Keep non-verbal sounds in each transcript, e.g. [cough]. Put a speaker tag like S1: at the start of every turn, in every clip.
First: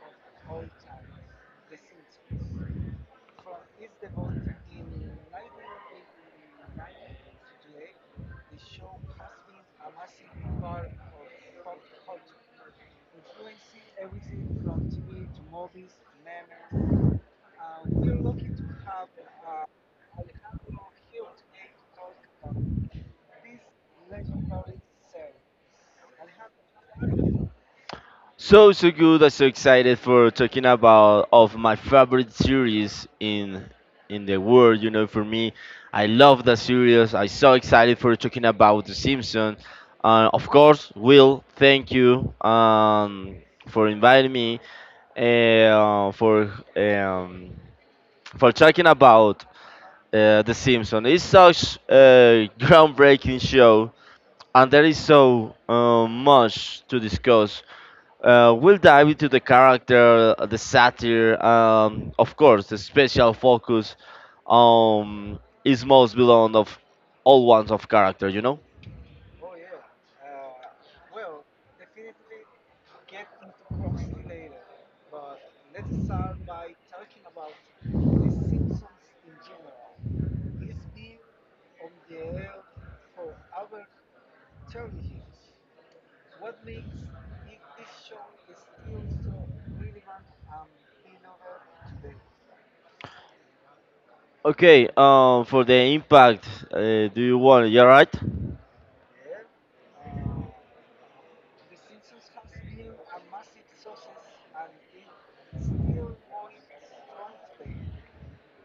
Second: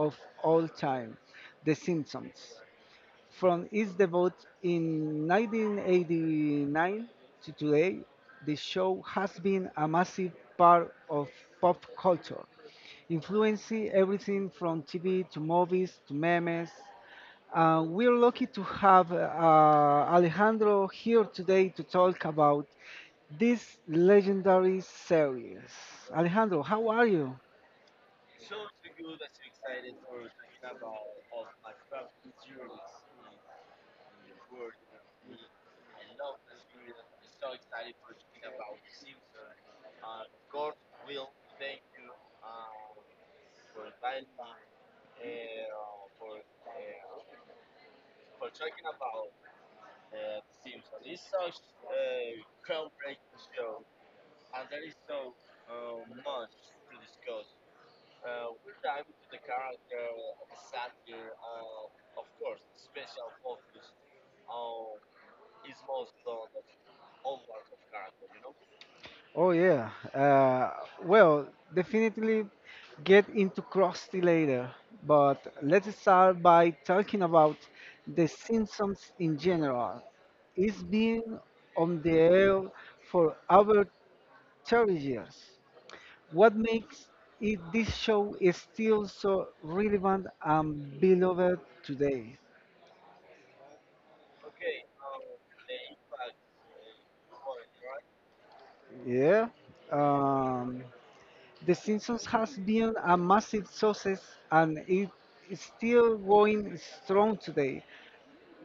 S1: of all time, The Simpsons. From its debut in 1989 to today, the show has been a massive part of pop culture, influencing everything from TV to movies to memes. We're lucky to have Alejandro here today to talk about this legendary series. Alejandro, how are you?
S2: So good. I'm so excited for talking about of my favorite series in the world. You know, for me, I love the series. I'm so excited for talking about The Simpsons. Of course, Will, thank you for inviting me uh, for um, for talking about The Simpsons. It's such a [laughs] groundbreaking show, and there is so much to discuss, we'll dive into the character, the satire, of course, the special focus um, is most belong of all ones of character, you know?
S1: Oh yeah. Well, definitely get into Krusty later, but let's start by talking about The Simpsons in general. It's been on the air for over 30 years. What makes it this show is still so relevant and beloved today?
S2: Okay, for the impact, uh, do you want it? Are right?
S1: Yeah. Um, the Simpsons has been a massive success and it is still going strong today.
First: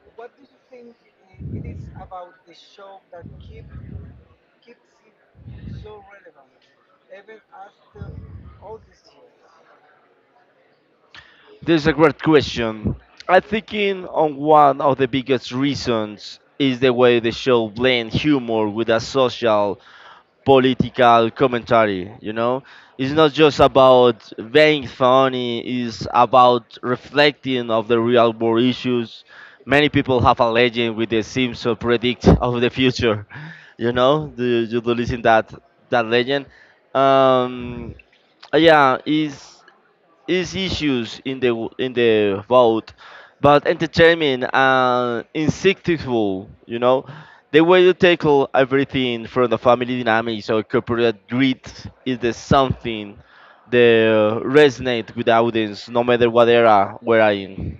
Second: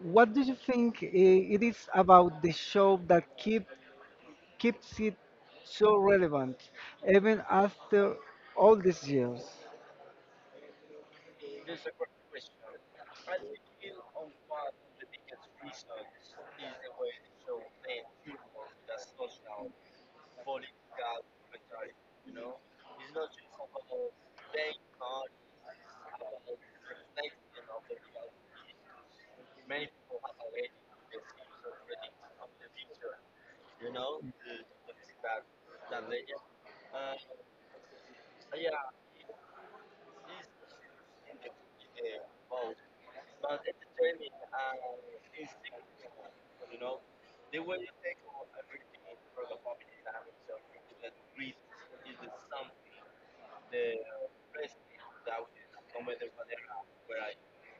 S1: What do you think it is about the show that keeps it so relevant even after all these years?
S2: This is a great question. I think in on one of the biggest reasons is the way the show blends humor with a social political commentary, you know, it's not just about being funny, it's about reflecting of the real world issues. Many people have a legend with the simpson predict [laughs] of the future. [laughs] You know, do you do listen that that legend, um yeah, is issues in the vote, but entertaining and insightful. You know, the way you tackle everything from the family dynamics or corporate greed is the something that resonate with the audience, no matter what era we're in.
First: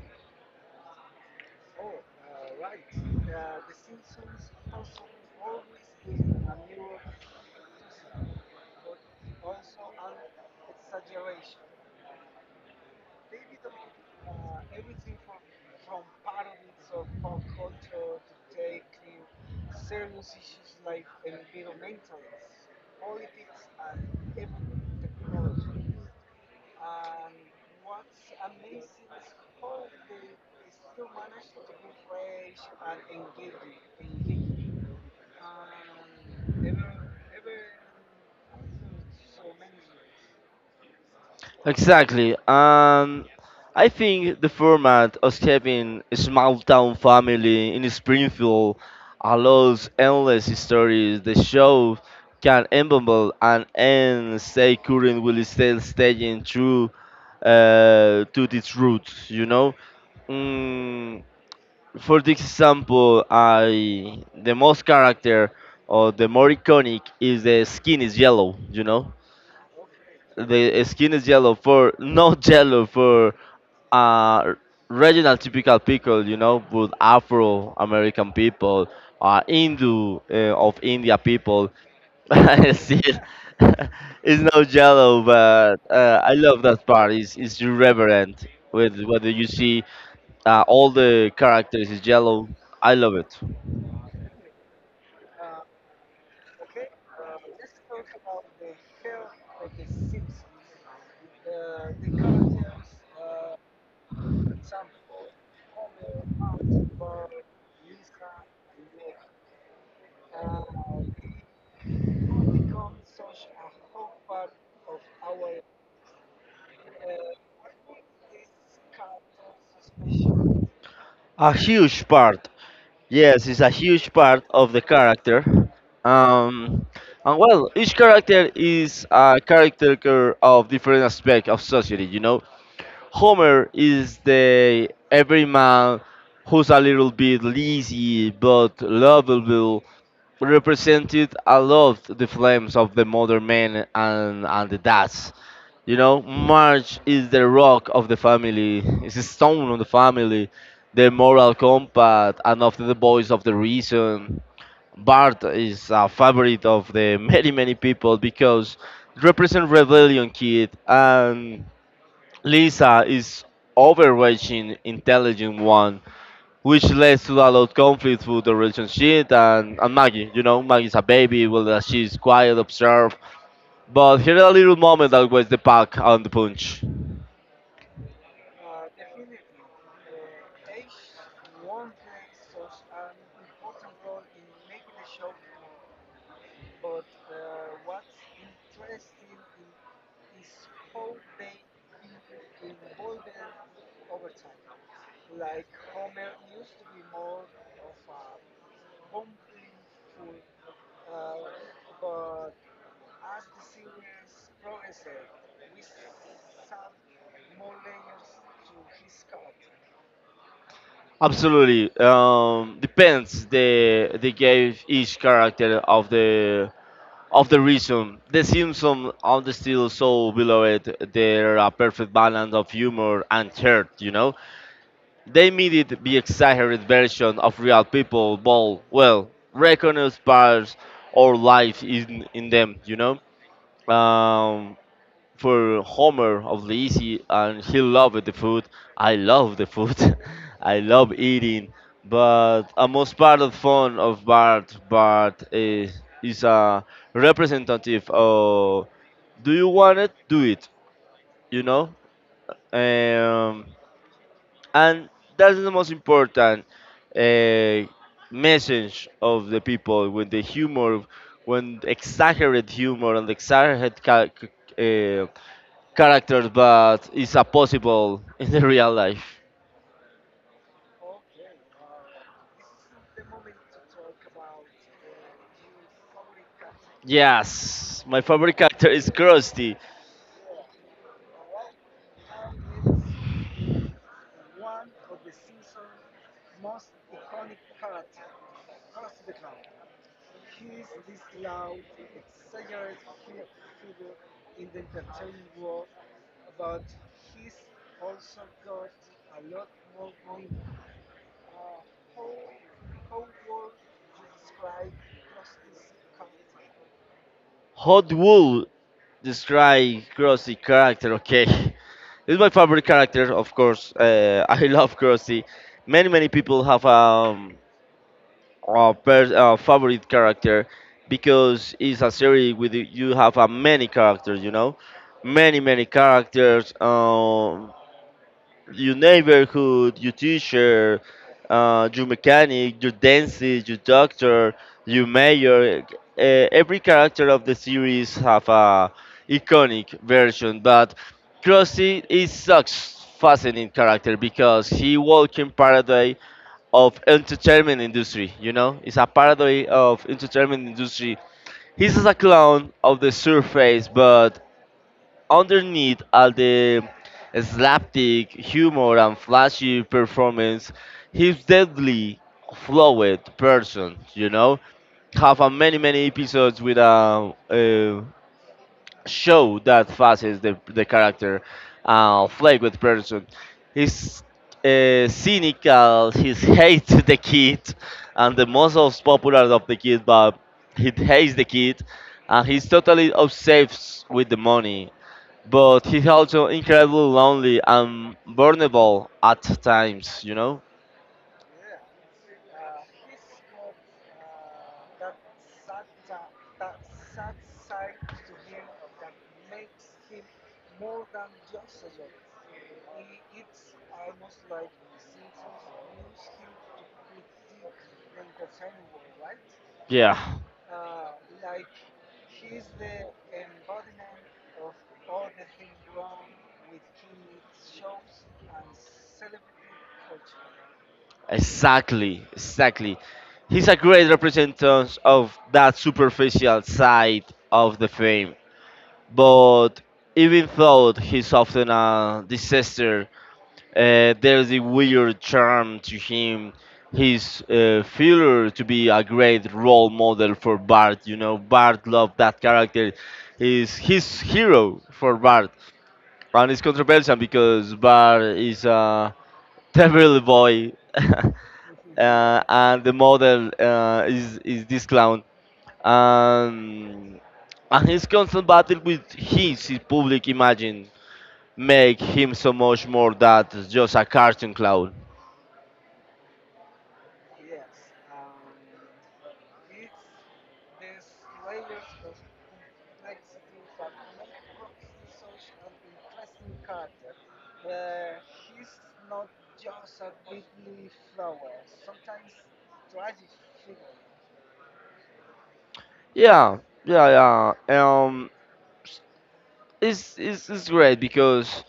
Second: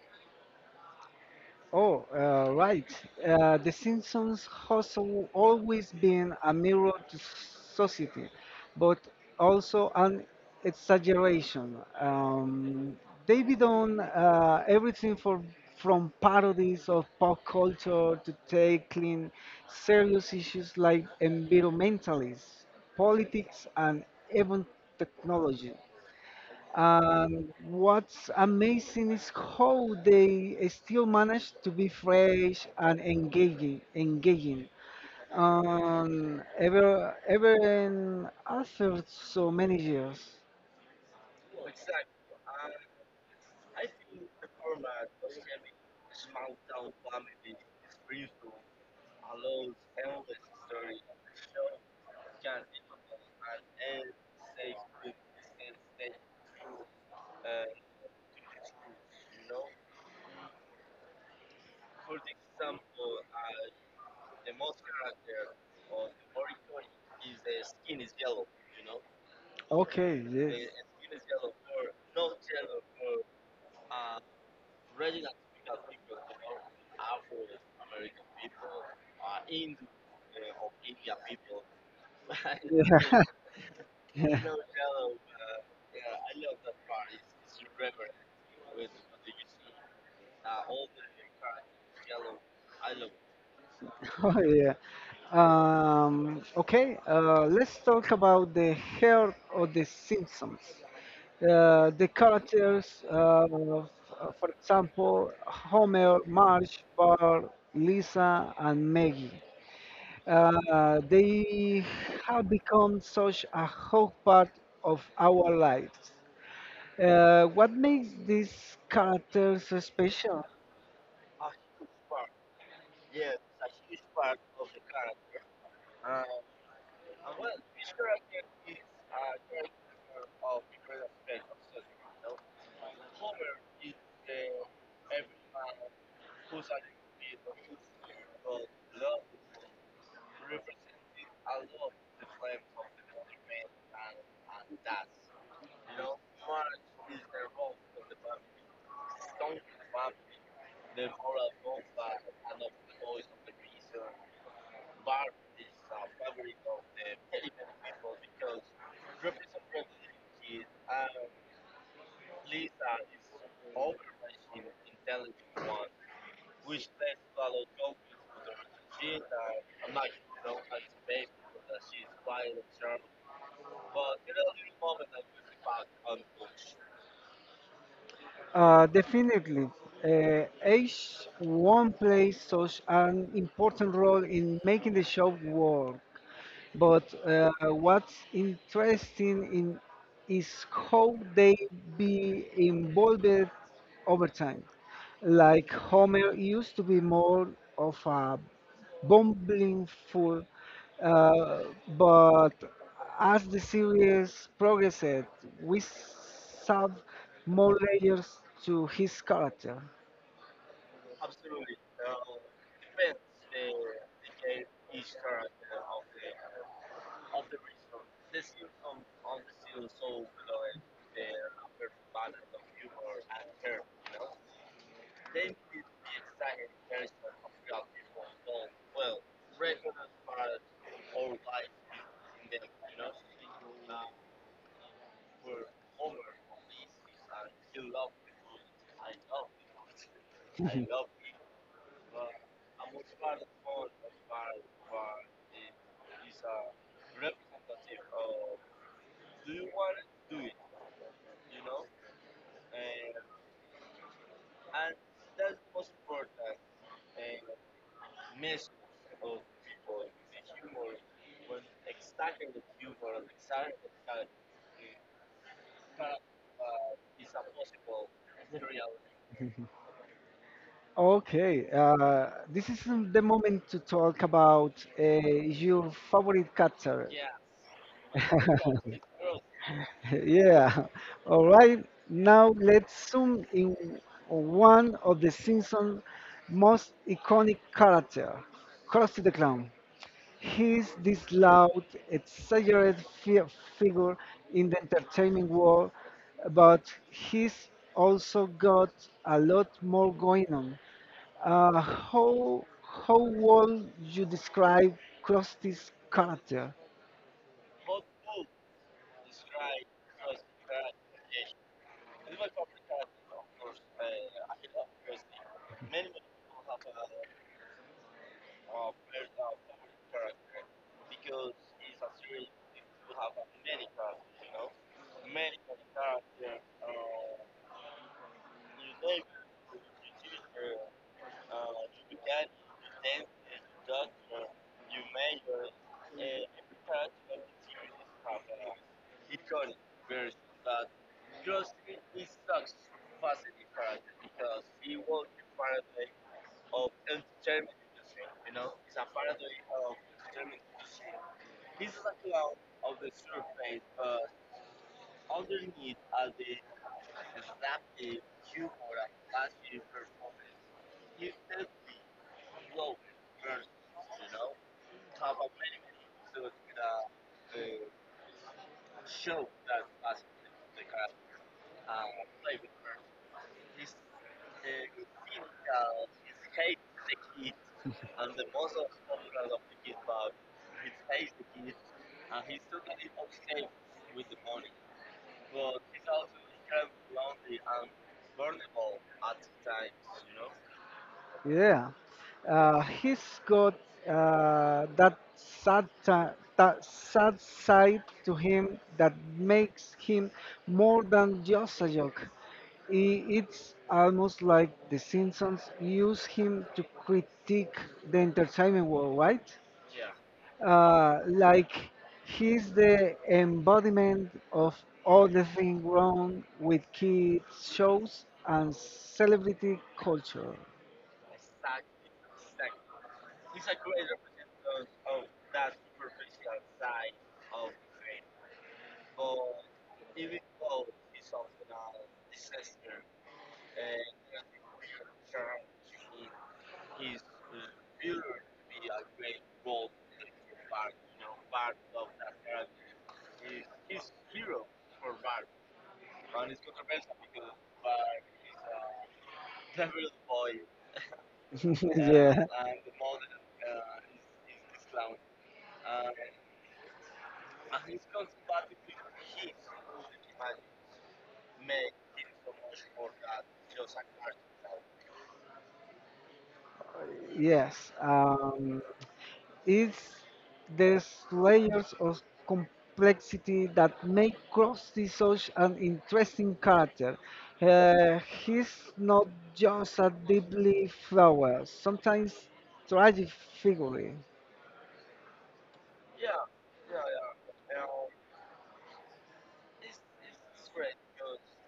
S1: Oh, right. The Simpsons has always been a mirror to society, but also an exaggeration. They've done everything from parodies of pop culture to tackling serious issues like environmentalism, politics, and even technology. What's amazing is how they still manage to be fresh and engaging. Ever and after so many years.
S2: Exactly. I think the format of having a small town family in Springfield allows endless stories. The show can evolve and end, stay current while still staying true to its roots. You know. Mm, for this example, I the most character or the more iconic is the skin is yellow. You know. The skin is yellow for not [laughs] yellow for uh regional typical people, you know, with Afro American people, Hindu of India people. [laughs] I see it.
S1: [laughs]
S2: [laughs]
S1: Yeah.
S2: It's not yellow, but I love that part. It's irreverent with whether you see all the characters is yellow. I love it.
S1: [laughs] Oh, yeah. Okay, let's talk about the heart of the Simpsons. The characters, of- for example, Homer, Marge, Bart, Lisa, and Maggie. They have become such a whole part of our lives. What makes these characters special?
S2: A huge part Yes, it's a huge part of the character. Um, and well, each character is a character of different aspect of society. You know, Homer is the everyman who's a little bit lazy but lovable, represented a lot the flames of the modern man and the dads. You know, March is the rock of the family. It's a stone of the family, the moral compass, and of the voice of the reason. Bart is a favorite of the many many people because it represents rebellion kid, and Lisa is overreaching intelligent one, which leads to a lot of conflict with the relationship and Maggie. You know, Maggie's a baby, well, she's quiet, observed, but here a little moment that was the pack and the punch.
S1: Definitely. Age won't play such an important role in making the show work. But what's interesting in is how they be involved over time. Like Homer used to be more of a bumbling fool, uh, but as the series progressed, we saw more layers to his character.
S2: Absolutely. Depends. They gave each character of the reason. The Simpsons on the still so beloved. They're a perfect balance of humor and heart. You know, they made it the exaggerated version of real people. But well, recognized parts or life in them. You know. Um, for Homer of Lizzie, and he loved the food. I love the food. [laughs] I love
S1: [laughs]
S2: eating. But a most part of fun of Bart, Bart is a representative of do you want it? Do it. You know, um, and that's the most important uh, message of the people with the humor, when exaggerate humor and exaggerate characters, but it's a possible in the [laughs] real life.
S1: Okay, this is the moment to talk about your favorite character. [laughs]
S2: Yes, my favorite character is Krusty.
S1: Yeah, all right. Now let's zoom in on one of the Simpsons' most iconic character, Krusty the Clown. He is this loud, exaggerated figure in the entertainment world, but he's also got a lot more going on. Uh, how how would you describe Krusty's character?
S2: How would describe Krusty character? Okay, [laughs] this is my favorite character, of course. [laughs] I love Krusty. Many many people have a favorite character because it's a series with you have a many characters. You know, many many characters. Your neighborhood, your teacher, your mechanic, your dentist, your doctor, your mayor. Every character of the series have a iconic version, but Krusty is such fascinating character because he walk in paradise of entertainment industry. You know, it's a paradise of entertainment industry. He's a clown of the surface, but underneath all the slapstick humor and flashy performance, he's deadly flawed person, you know? Have a many, many episodes with a show that faces the character, flawed person. He's cynical, he hates the kid, and the most popular of the kid, but he hates the kid, and he's totally obsessed with the money, but he's also incredibly lonely and vulnerable at times, you know?
S1: Yeah, he's got that that sad side to him that makes him more than just a joke. It's almost like The Simpsons use him to critique the entertainment world, right?
S2: Yeah,
S1: Like he's the embodiment of all the thing wrong with kids shows and celebrity culture.
S2: exactly. He's a great representation of that superficial side of the fame. But even though he's often a disaster, there's a weird charm to him. His failure to be a great role model for Bart, you know, Bart loved that character. He's his hero for Bart. And it's controversial because Bar is a terrible boy, [laughs]
S1: [laughs] Yeah.
S2: and the model is this clown, um, and his constant battle with his public imagine make him so much more that just a cartoon clown.
S1: Yes, it's these layers of complexity that make Krusty such an interesting character. Uh, he's not just a deeply flawed, sometimes tragic figure.
S2: Yeah, yeah. It's great because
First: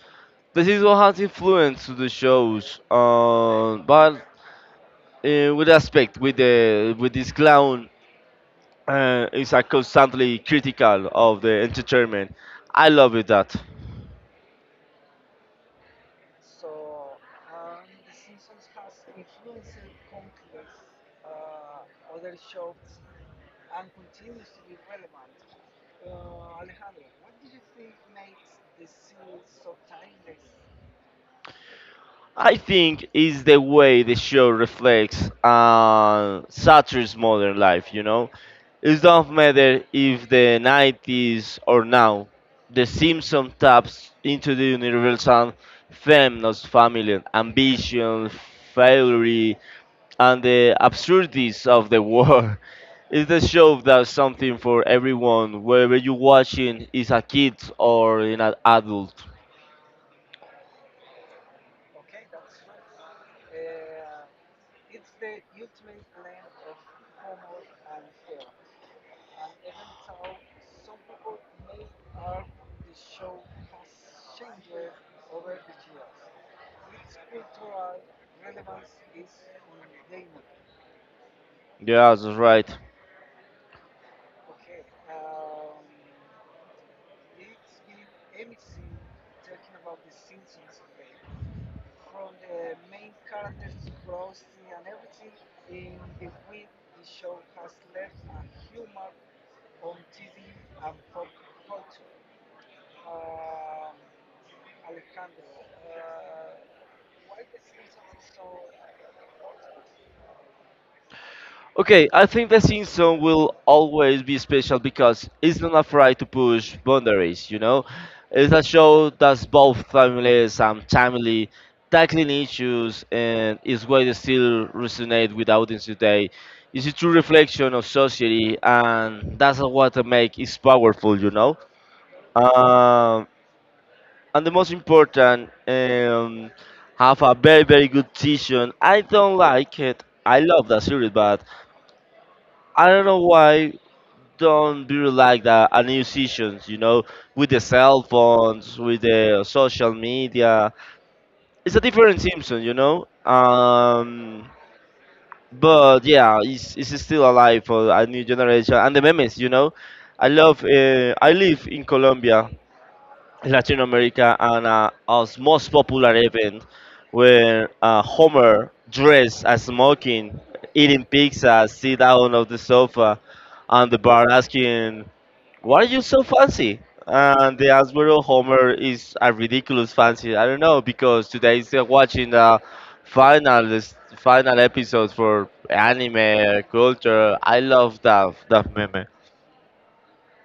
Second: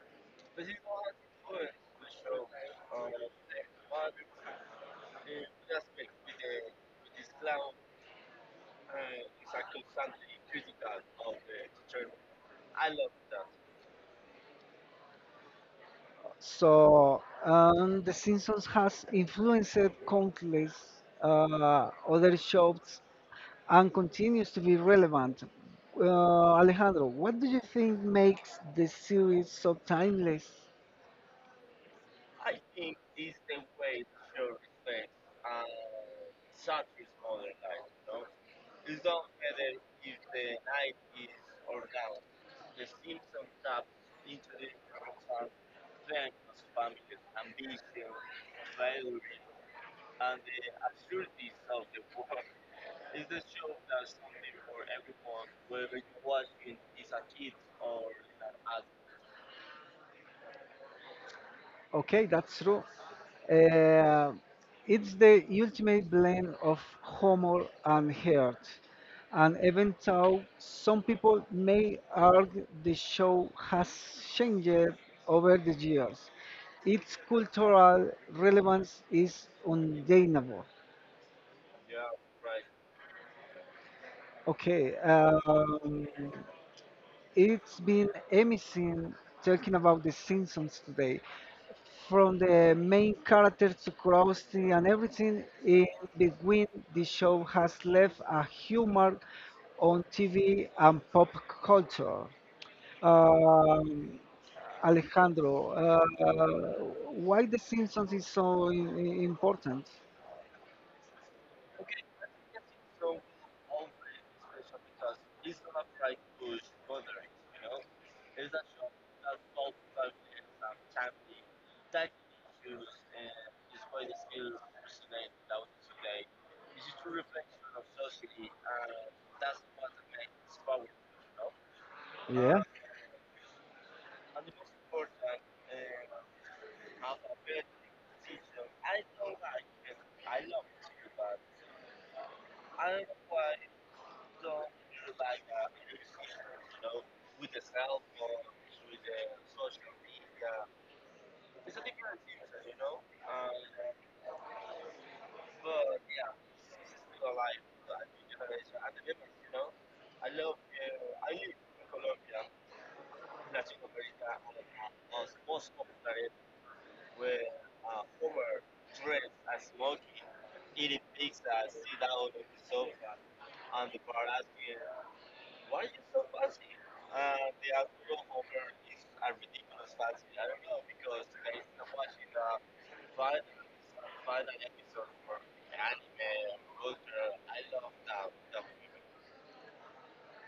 S2: the season has influence to the shows, but with aspect with the with this clown is a constantly critical of the entertainment. I love it that.
S1: So, The Simpsons has influenced countless other shows and continues to be relevant. Uh, Alejandro, what do you think makes the series so timeless?
S2: I think is the way the show reflects satire's modern life. You know, it don't matter if the '90s or now. The Simpson taps into the universal feminist family ambition, failure, and the absurdities of the war. [laughs] It's the show that's something for everyone, whether you're watching is a kid or an adult.
S1: Okay, that's true. Uh, it's the ultimate blend of humor and heart. And even though some people may argue the show has changed over the years, its cultural relevance is undeniable.
S2: Yeah, that's right.
S1: Okay, it's been amazing talking about The Simpsons today, from the main character to curiosity and everything in between, the show has left a humor on TV and pop culture. Um, Alejandro, why The Simpsons is so important?
S2: Okay, I think the Simpsons will always be special because it's not afraid to push boundaries, you know? It's a show that's both timeless and timely, tackling issues and is why they still resonate with audience today. It's a true reflection of society and that's what makes it powerful, you know?
S1: Yeah.
S2: Um, and the most important, have a very, very good season. I don't like it. I love that series, but I don't know why don't be like that a musicians, you know, with the cell phones, with the social media. It's a different Simpson, you know. But yeah, it's still alive for a new generation and the memes, you know. I love. I live in Colombia, Latin America, and our most popular event where Homer dressed as smoking, eating pizza, sit down on the sofa, and the bar asking why are you so fancy? And the Hasbro Homer is a ridiculous fancy. I don't know because today is watching the final final episodes for anime culture. I love that that meme.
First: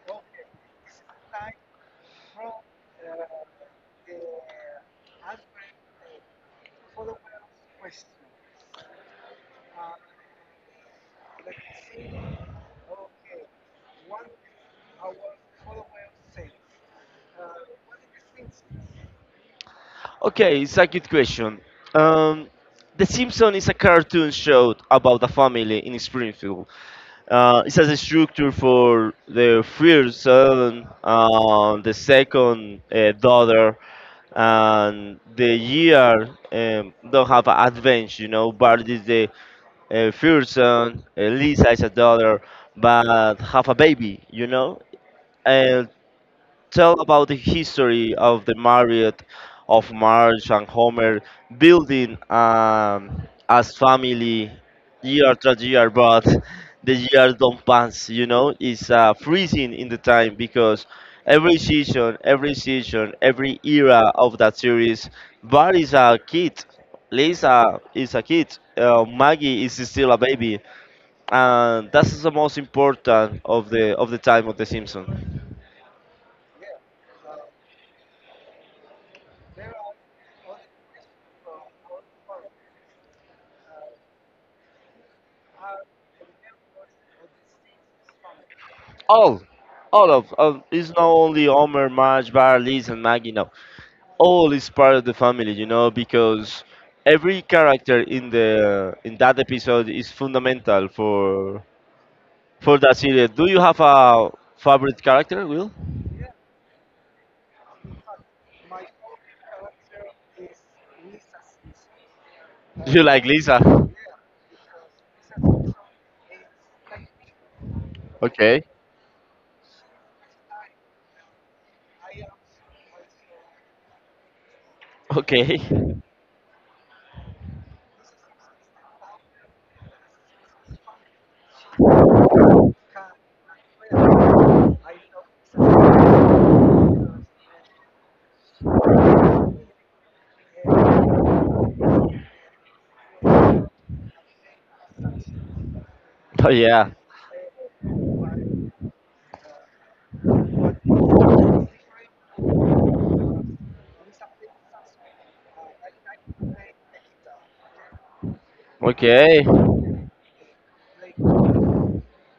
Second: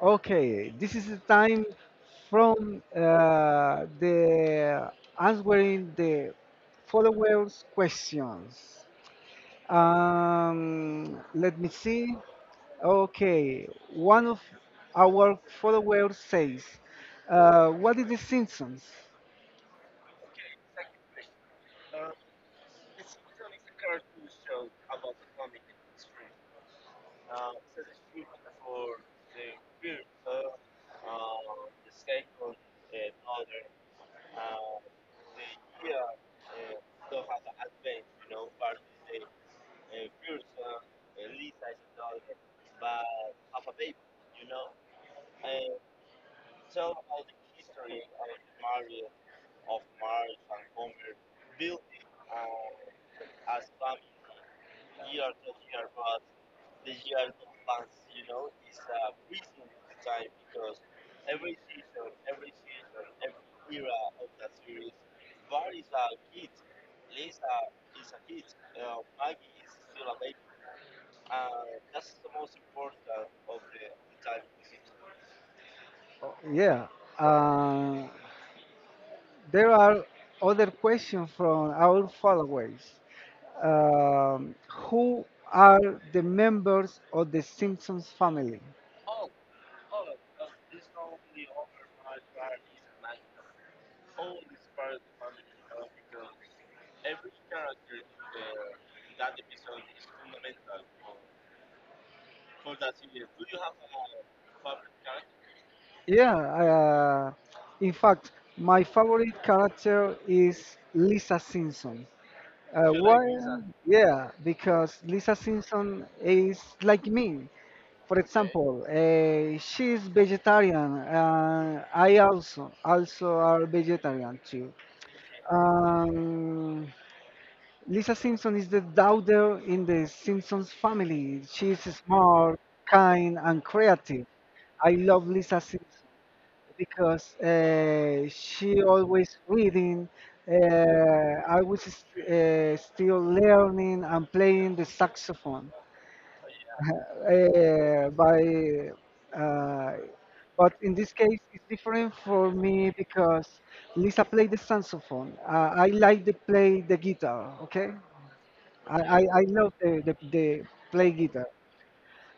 S1: Okay, this is the time from the answering the followers' questions. Let me see. Okay, one of our followers says, "What is the Simpsons?"
S2: Okay, it's a good question. Um, the Simpsons is a cartoon show about a family in Springfield. It has a structure for the first son, the second daughter, and the year don't have an advance, you know. Bart is the first son, Lisa is a daughter, but have a baby, you know. And tell about the history of the Marriott of Marge and Homer building as family year after year, but the years don't pass. You know, it's freezing in the time because every season, every era of that series, Bart is a kid, Lisa is a kid, Maggie is still a baby, and that's the most important of the time of the Simpsons.
S1: Oh, yeah. Uh, there are other questions from our followers. Who are the members of the Simpsons family?
S2: All, of it's not only Homer, Marge, Bart, Liz, and Maggie. No, all is part of the family, you know, because every character in the in that episode is fundamental for that series. Do you have a favorite character, Will?
S1: Yeah. In fact, my favorite character is Lisa Simpson.
S2: You
S1: You like
S2: like
S1: why? Like
S2: Lisa?
S1: Lisa? Yeah, because Lisa Simpson is like me. For okay
S2: Okay.
S1: example, she's vegetarian. Uh, I also are vegetarian too.
S2: Okay. [laughs]
S1: Um, Lisa Simpson is the daughter in the Simpsons family. She's smart, kind, and creative. I love Lisa Simpson because she always reading. I was still learning and playing the saxophone. [laughs]
S2: Oh yeah.
S1: By uh, but in this case, it's different for me because Lisa played the saxophone. I like to play the guitar. Okay, I, I,
S2: Okay.
S1: I love the play guitar.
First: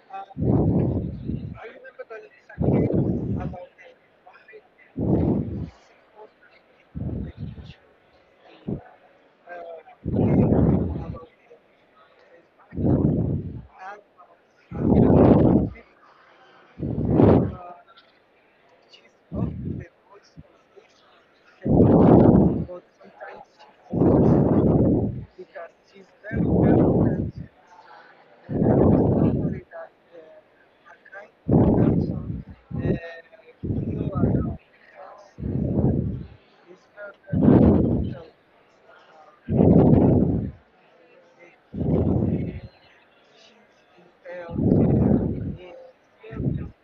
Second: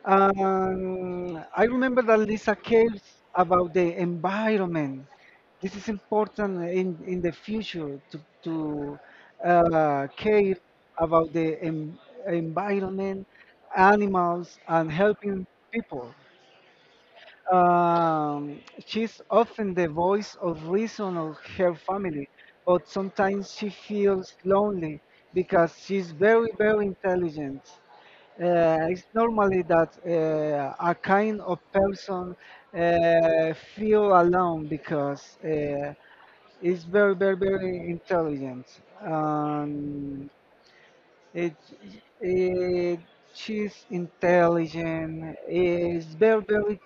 S1: I remember that Lisa cares about the environment. This is important in the future to care about the environment, animals, and helping people. Um, she's often the voice of reason of her family, but sometimes she feels lonely because she's very, very intelligent. It's normally that a kind of person feel alone because is very, very, very intelligent. Um, it's it, she's intelligent, is very very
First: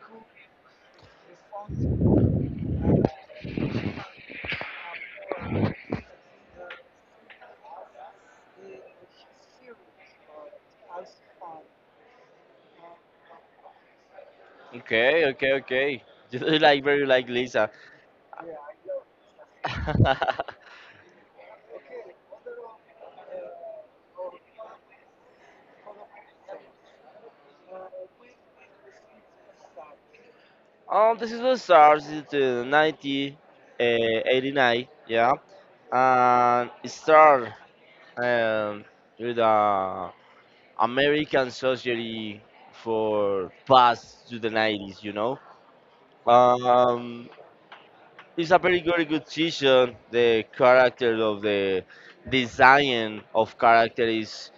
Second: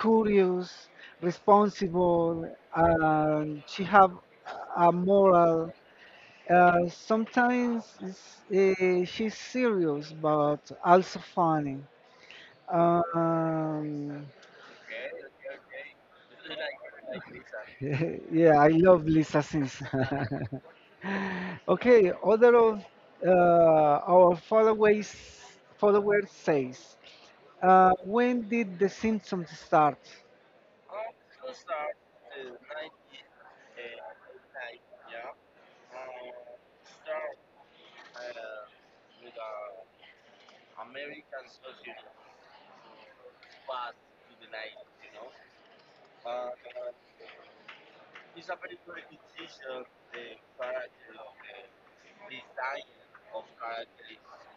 S1: curious, responsible, and she have a moral. Sometimes she's serious, but also funny. Um,
S2: Okay. [laughs] You like very like Lisa.
S1: [laughs] yeah, I love Lisa Simpson. [laughs]
S2: [laughs]
S1: Okay, other of our followers says, when did The Simpsons start?
S2: This is what starts in the 90, uh, yeah, and it started um, with American Society for past to the 90s, you know. Um, it's a very very good season. The character of the design of character is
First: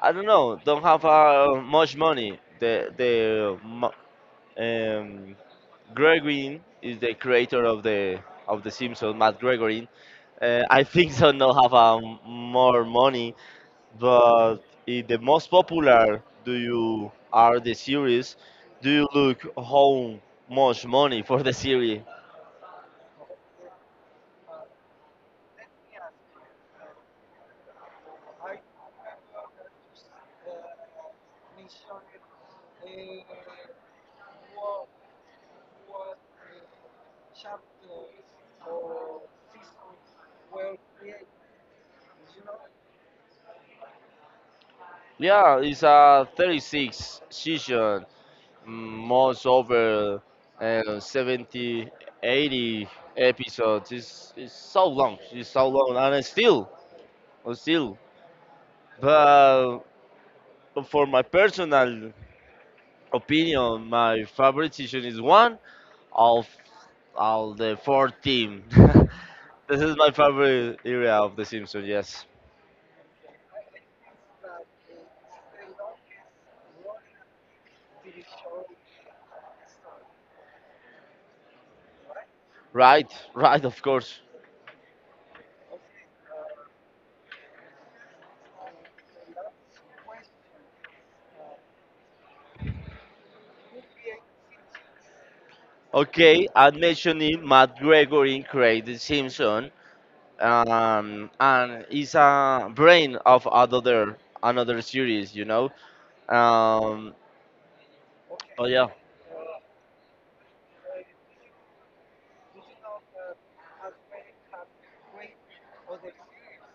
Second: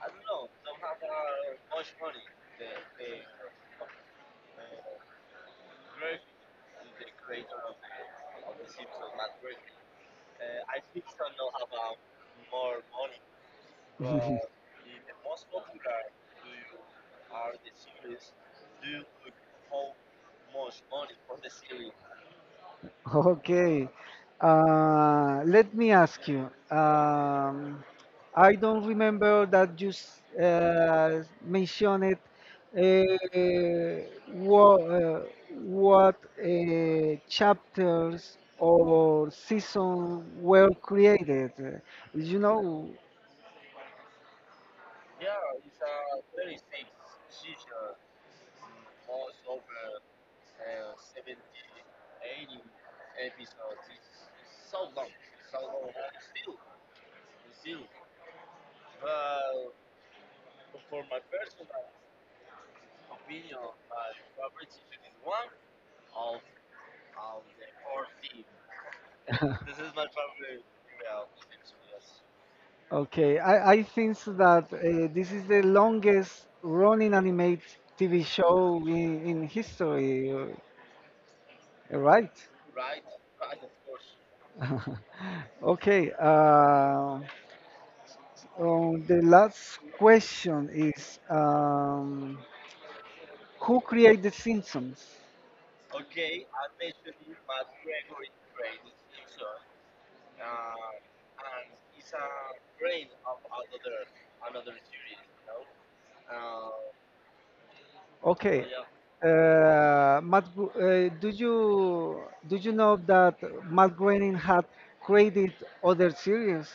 S2: I don't know. Don't have much money. Um, Gregory is the creator of the Simpsons, Matt Gregory. I think so. Not have more money, but if the most popular do you are the series. Do you look how much money for the series?
S1: [laughs] Okay. Let me ask you. I don't remember that you mentioned uh, what, uh, what chapters or seasons were created. You know,
S2: Yeah, it's a 36 season, most over 70, 80 episodes. It's so long. It's so long, and it's still. But for my personal opinion, my favorite season is one of all the four team.
S1: [laughs]
S2: [laughs] This is my favorite area of The Simpsons. Yes,
S1: okay, I think so that this is the longest running animated TV show in history, right?
S2: right, of course.
S1: [laughs] Okay, the last question is who created Simpsons?
S2: Okay, I'm mentioning Matt Gregory created The Simpson, and is a brain of another series. You know, um,
S1: Okay,
S2: oh yeah,
S1: uh, Matt, Gro- uh, do you do you know that Matt Groening had created other series?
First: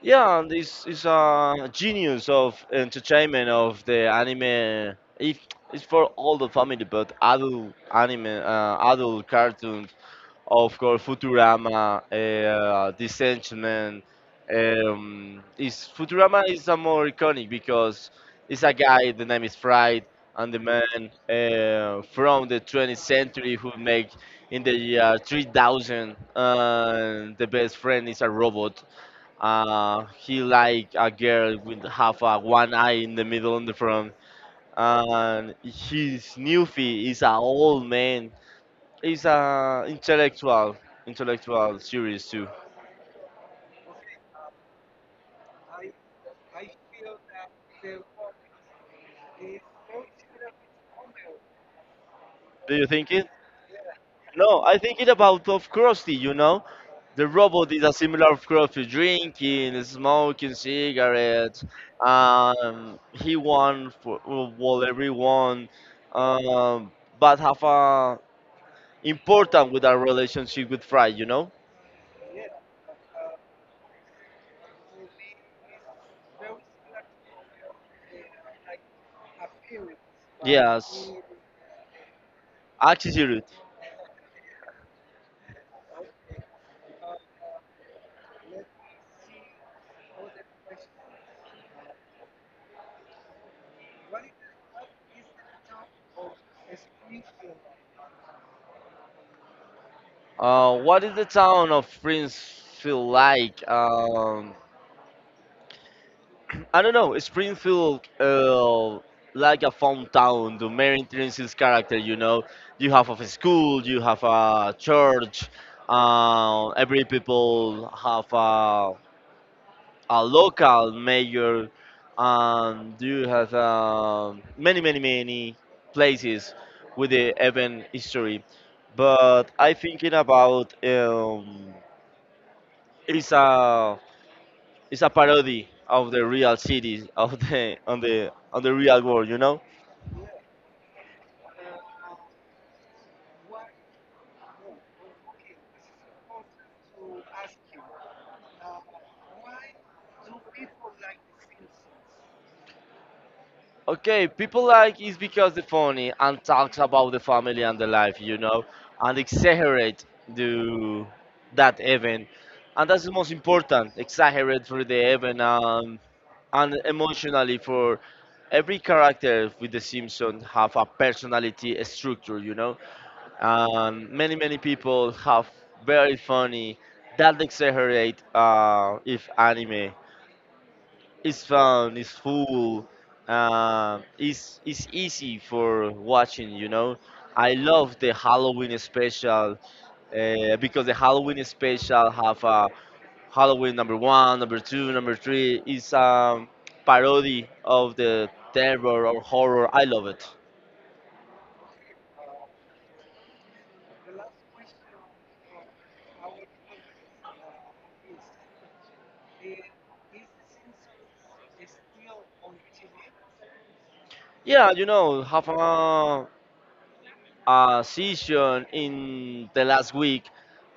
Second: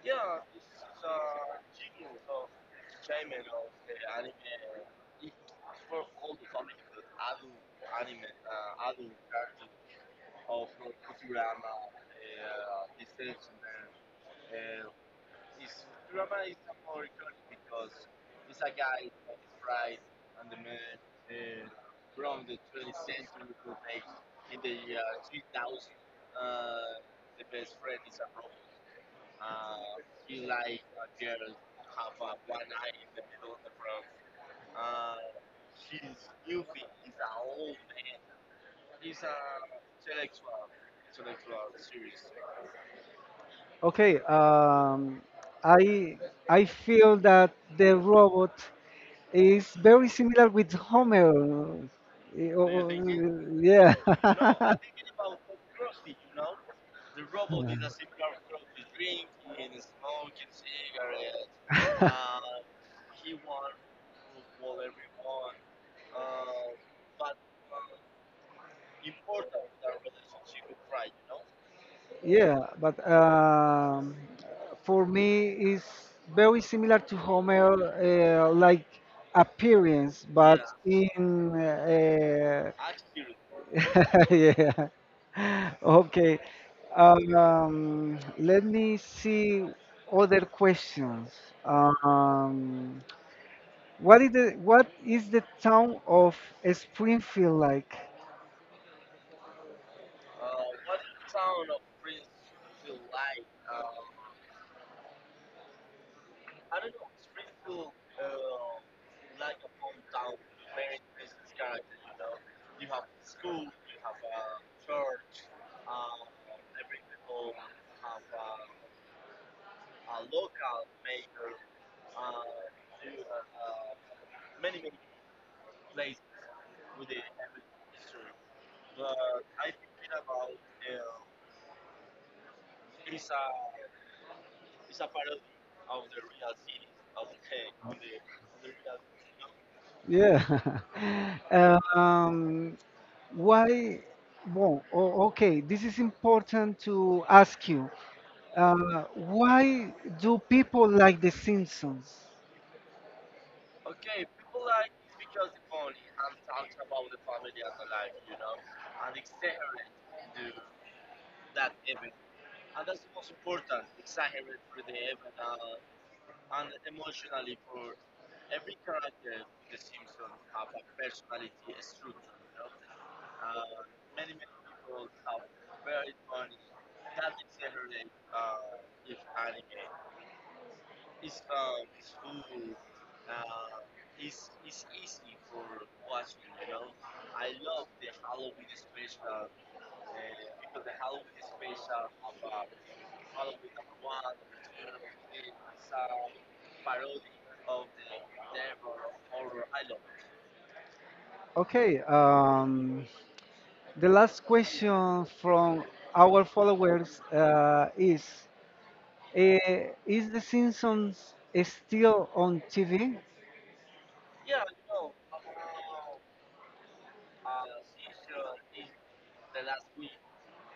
S2: yeah, and he's a genius of entertainment of the anime. If it's for all the family, but adult anime, adult cartoons, of course, Futurama, Disenchantment. Is Futurama is a more iconic because it's a guy. The name is Fried, and the man from the 20th century who make in the year 3000 the best friend is a robot he like a girl with half a one eye in the middle in the front, and his newfie is a old man. He's a intellectual, intellectual series too.
S1: Okay, I I feel that the robot is very similar with Homer. Uh,
S2: Do you
S1: uh,
S2: think it?
S1: yeah.
S2: No, I think it about of Krusty. You know,
S1: [laughs]
S2: the robot is a similar of Krusty, drinking, smoking cigarettes. He won for well everyone, um, but have a important with our relationship with Fry.
S1: Yeah, but for me is very similar to Homer, like appearance, but yeah
S2: Yes.
S1: in
S2: Altitude.
S1: [laughs] yeah. Okay. Let me see other questions. Um, what is the town of Springfield like?
S2: What is the town of Springfield like? I don't know. Springfield, like a fun town. The main entrance is character. You know, you have a school, you have a church. Every people have a local mayor, and you have many, many, many places with the event history. But I thinking about it's a it's a parody of the real cities of the on the real world, you know.
S1: Yeah. [laughs] Um, why? Well, okay, this is important to ask you. Why do people like The Simpsons?
S2: Okay, people like is because they're funny and talks about the family and the life, you know, and exaggerate the that event, and that's the most important. Exaggerate for the event and emotionally for every character with the Simpsons have a personality a structure, you know, and many many people have very funny that exaggerate if anime it's fun. It's full. It's easy for watching. You know, I love the Halloween special because the Halloween special have Halloween number one, number two, number three. It's parody of the terror or horror. I love it.
S1: Okay, the last question from our followers is is The Simpsons still on TV?
S2: Yeah, you know, have a session in the last week.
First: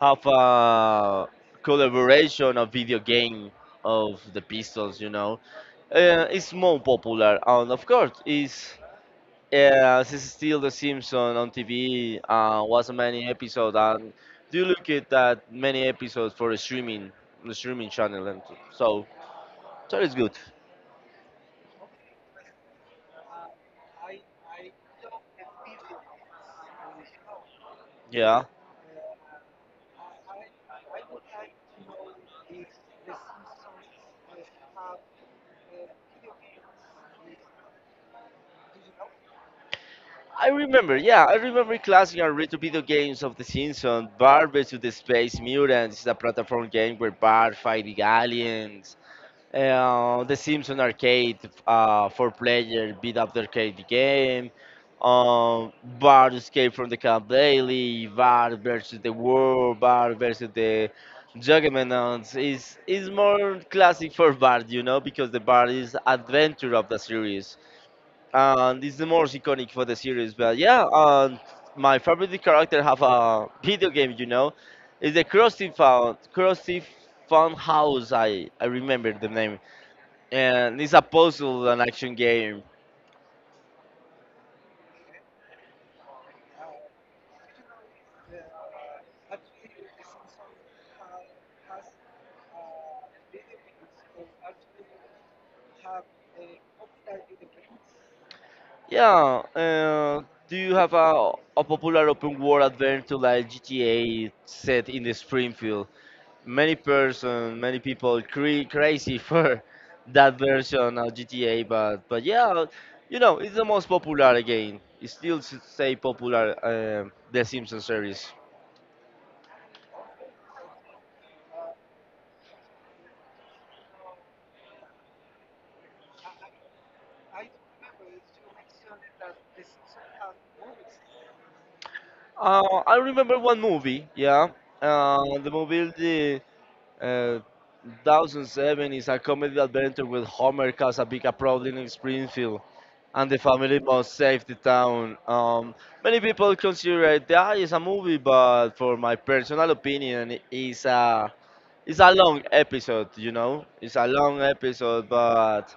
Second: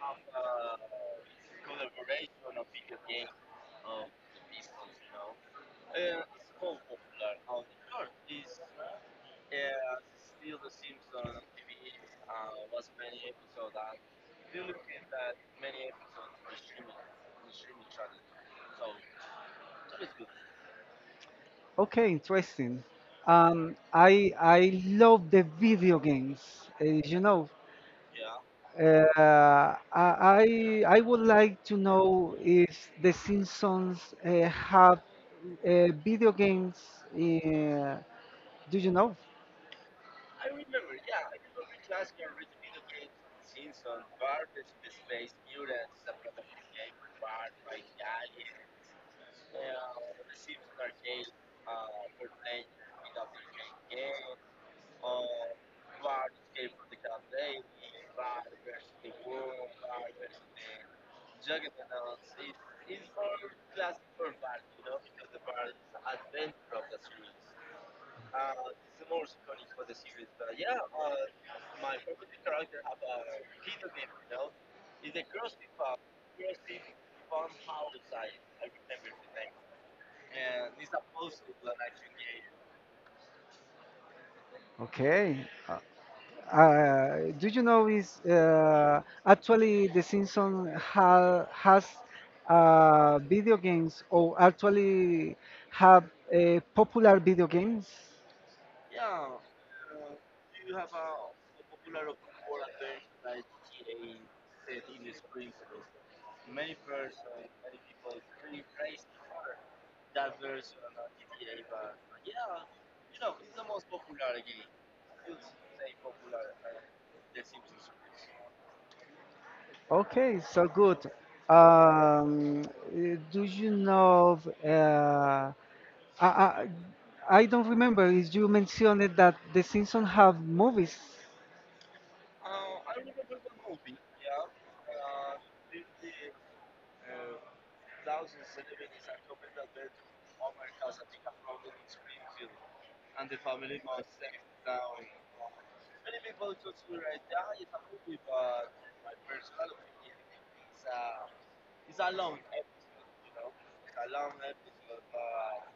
S2: Have a collaboration of video game of the Pistols, you know. Is more popular, and of course, is this is still The Simpsons on TV. Was many episodes, and do you look at that many episodes for the streaming channel, and so so it's good.
S1: Okay, interesting. I love the video games. You know,
S2: Yeah,
S1: I would like to know if the Simpsons have video games. Uh, do you know?
S2: I remember. Yeah, I remember classic and retro video games of The Simpsons. Bart vs. the Space Mutants is a platform game where Bart fighting aliens. The Simpson Arcade for player beat up the arcade game, um, Bart Escape from the Camp Daily, Bart versus the World, Bart versus the Juggernaut is more classic for Bart, you know, because the Bart is adventure of the series, and it's the most iconic for the series. But yeah, my favorite character have a video game, you know, is the Krusty Fun Krusty Fun House. I remember the name and it's a puzzle and action game.
S1: Okay. Uh, do you know is actually the Simpsons ha has video games or actually have popular video games?
S2: Yeah, do you have a popular open world adventure like GTA set in the Springfield? Many person, many people crazy [laughs] for that version of GTA, but yeah, you know it's the most popular game. It still stay popular. The Simpsons series.
S1: Okay, so good. Um, do you know? Of, I, I I don't remember if you mentioned that the Simpsons have movies.
S2: I remember one movie. Yeah, the movie the. Uh, 2007 is a comedy adventure with Homer Casabica, proudly in Springfield, and the family must save the town. Many people consider it that is a movie, but for my personal opinion, it's a long episode. You know, it's a long episode, but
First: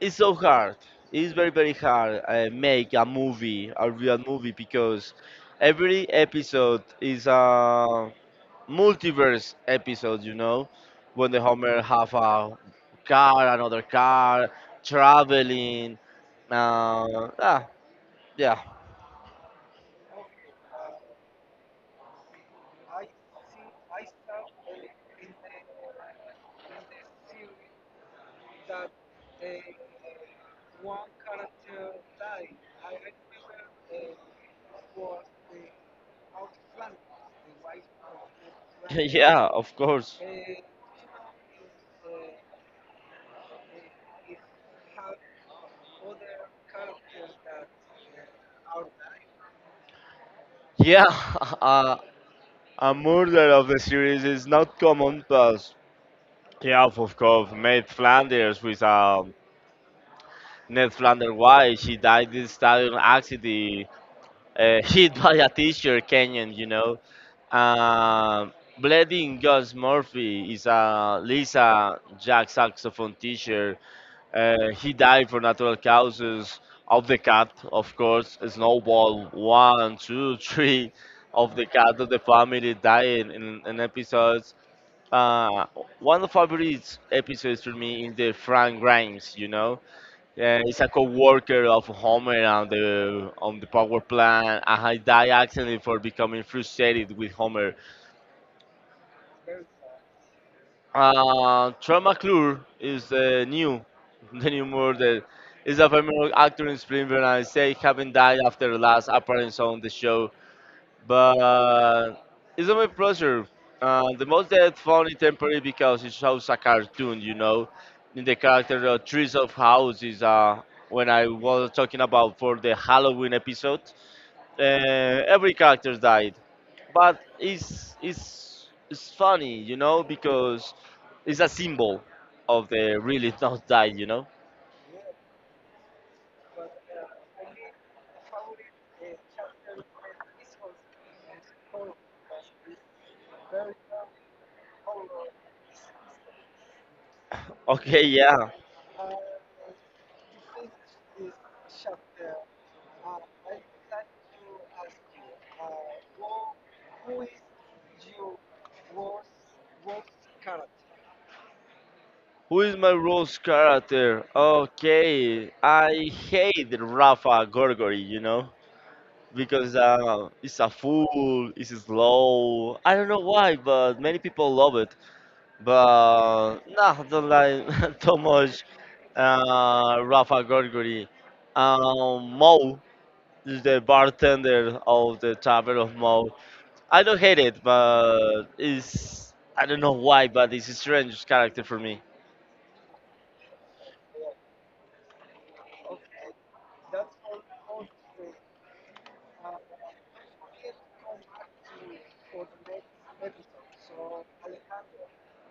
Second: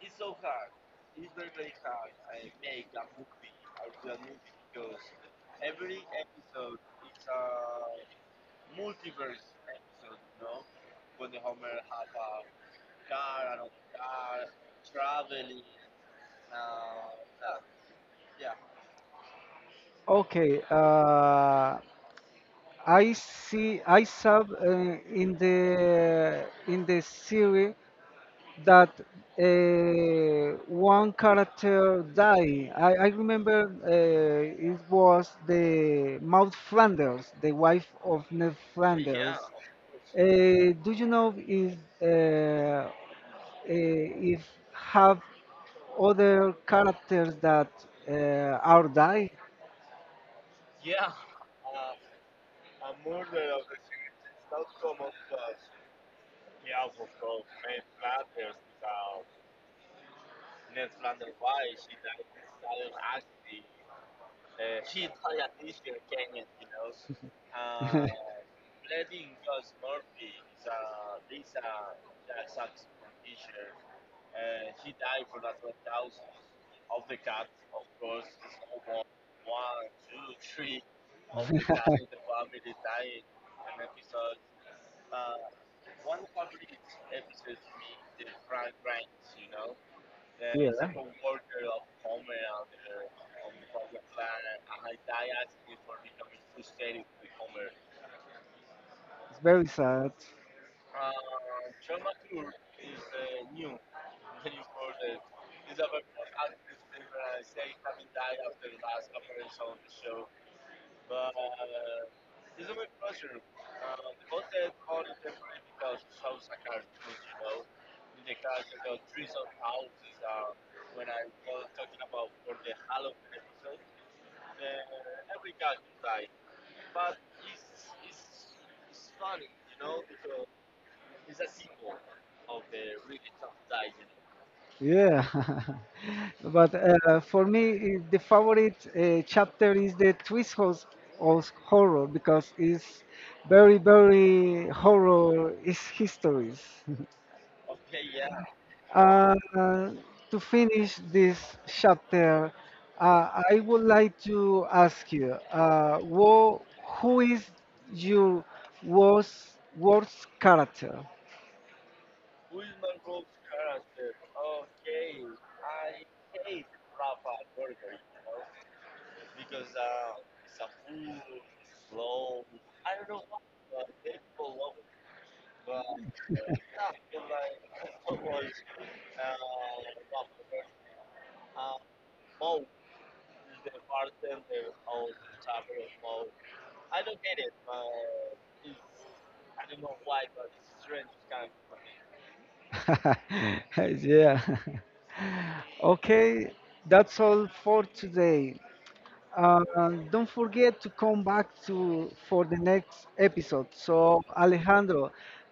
S2: it's so hard. It's very very hard make a movie, a real movie, because every episode is a multiverse episodes, you know, when the Homer have a car, another car, traveling. Uh, ah, yeah,
S1: Okay, I see. I saw in the series that one character died. I remember it was the Maud Flanders, the wife of Ned, yeah,
S2: [laughs]
S1: Flanders.
S2: yeah, of course.
S1: Uh, do you know uh, uh, if have other characters that uh, are die?
S2: Yeah, [laughs] uh, a murder of the series is not common, but yeah, of course, Ned Flanders with Ned Flanders wife, she died in a stadium accident, [laughs] hit by a teacher, Kenyan, you know. Um, Bledin Gus Murphy is a Lisa Jack saxophone teacher. He died from natural causes of the cat, of course. Snowball one, two, [laughs] three of the cat of the family died in episodes. Uh, one of favorite episodes for me is the Frank Grimes. You know,
S1: [laughs] Yeah,
S2: he's a co-worker of Homer on the power plant, and he died accidentally for becoming frustrated with Homer.
S1: it's very sad.
S2: Troy McClure is [laughs] the new murder. Is a famous actor in Springfield and say haven't died after the last appearance on the show. But it's a my pleasure. The most that funny temporary because it shows a cartoon, you know. In the character Trees of House is when I was talking about for the Halloween episode. Uh, every character died but it's funny, you know, because it's a symbol of the really [laughs] not died, you know.
S1: Yeah. [laughs] But for me, the favorite chapter is the twist house of horror because it's very, very horror is histories. [laughs]
S2: Okay, yeah.
S1: Uh, to finish this chapter, I would like to ask you, who is your worst character?
S2: Who is my Rose character? Okay, I hate Rafa Gorgori, you know, because he's a fool, he's slow. I don't know why, but many people love it. But nah, I don't like [laughs] too much Rafa Gorgori. Mo, the bartender of the Tavern of Mo. I don't hate it, but it's I don't know why, but it's a strange character for me.
S1: [laughs] Yeah. [laughs] Okay, that's all for today. Uh, don't forget to come back to for the next episode. So, Alejandro,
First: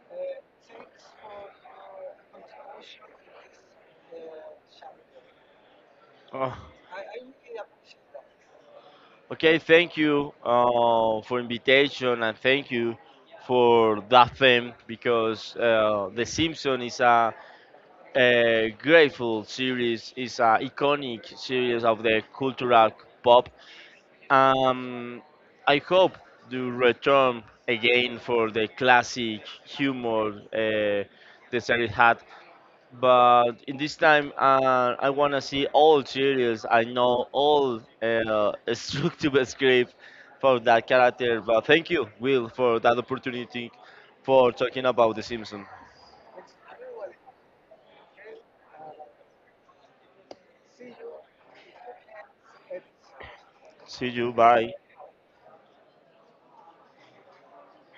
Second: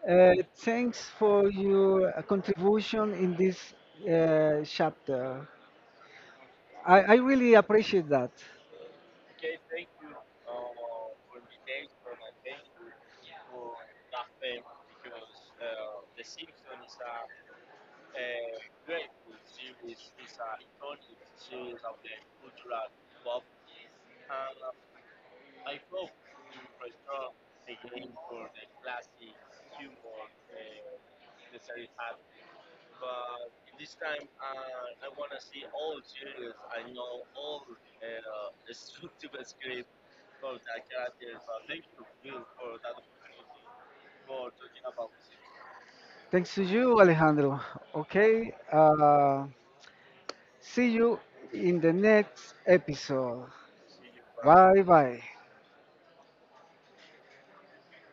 S1: thanks for your contribution in this chapter.
S2: Oh,
S1: I really appreciate that.
S2: okay, thank you for invitation and thank you for that theme because The Simpsons is a grateful series, is a iconic series of the cultural pop. Um, I hope to return again for the classic humor the series had, but in this time I want to see all series. I know all [laughs] structured script for that character. But thank you, Will, for that opportunity for talking about The Simpsons.
S1: Thanks to you, Alejandro. Okay, see you in the next episode.
S2: See you. Bye.
S1: Bye bye.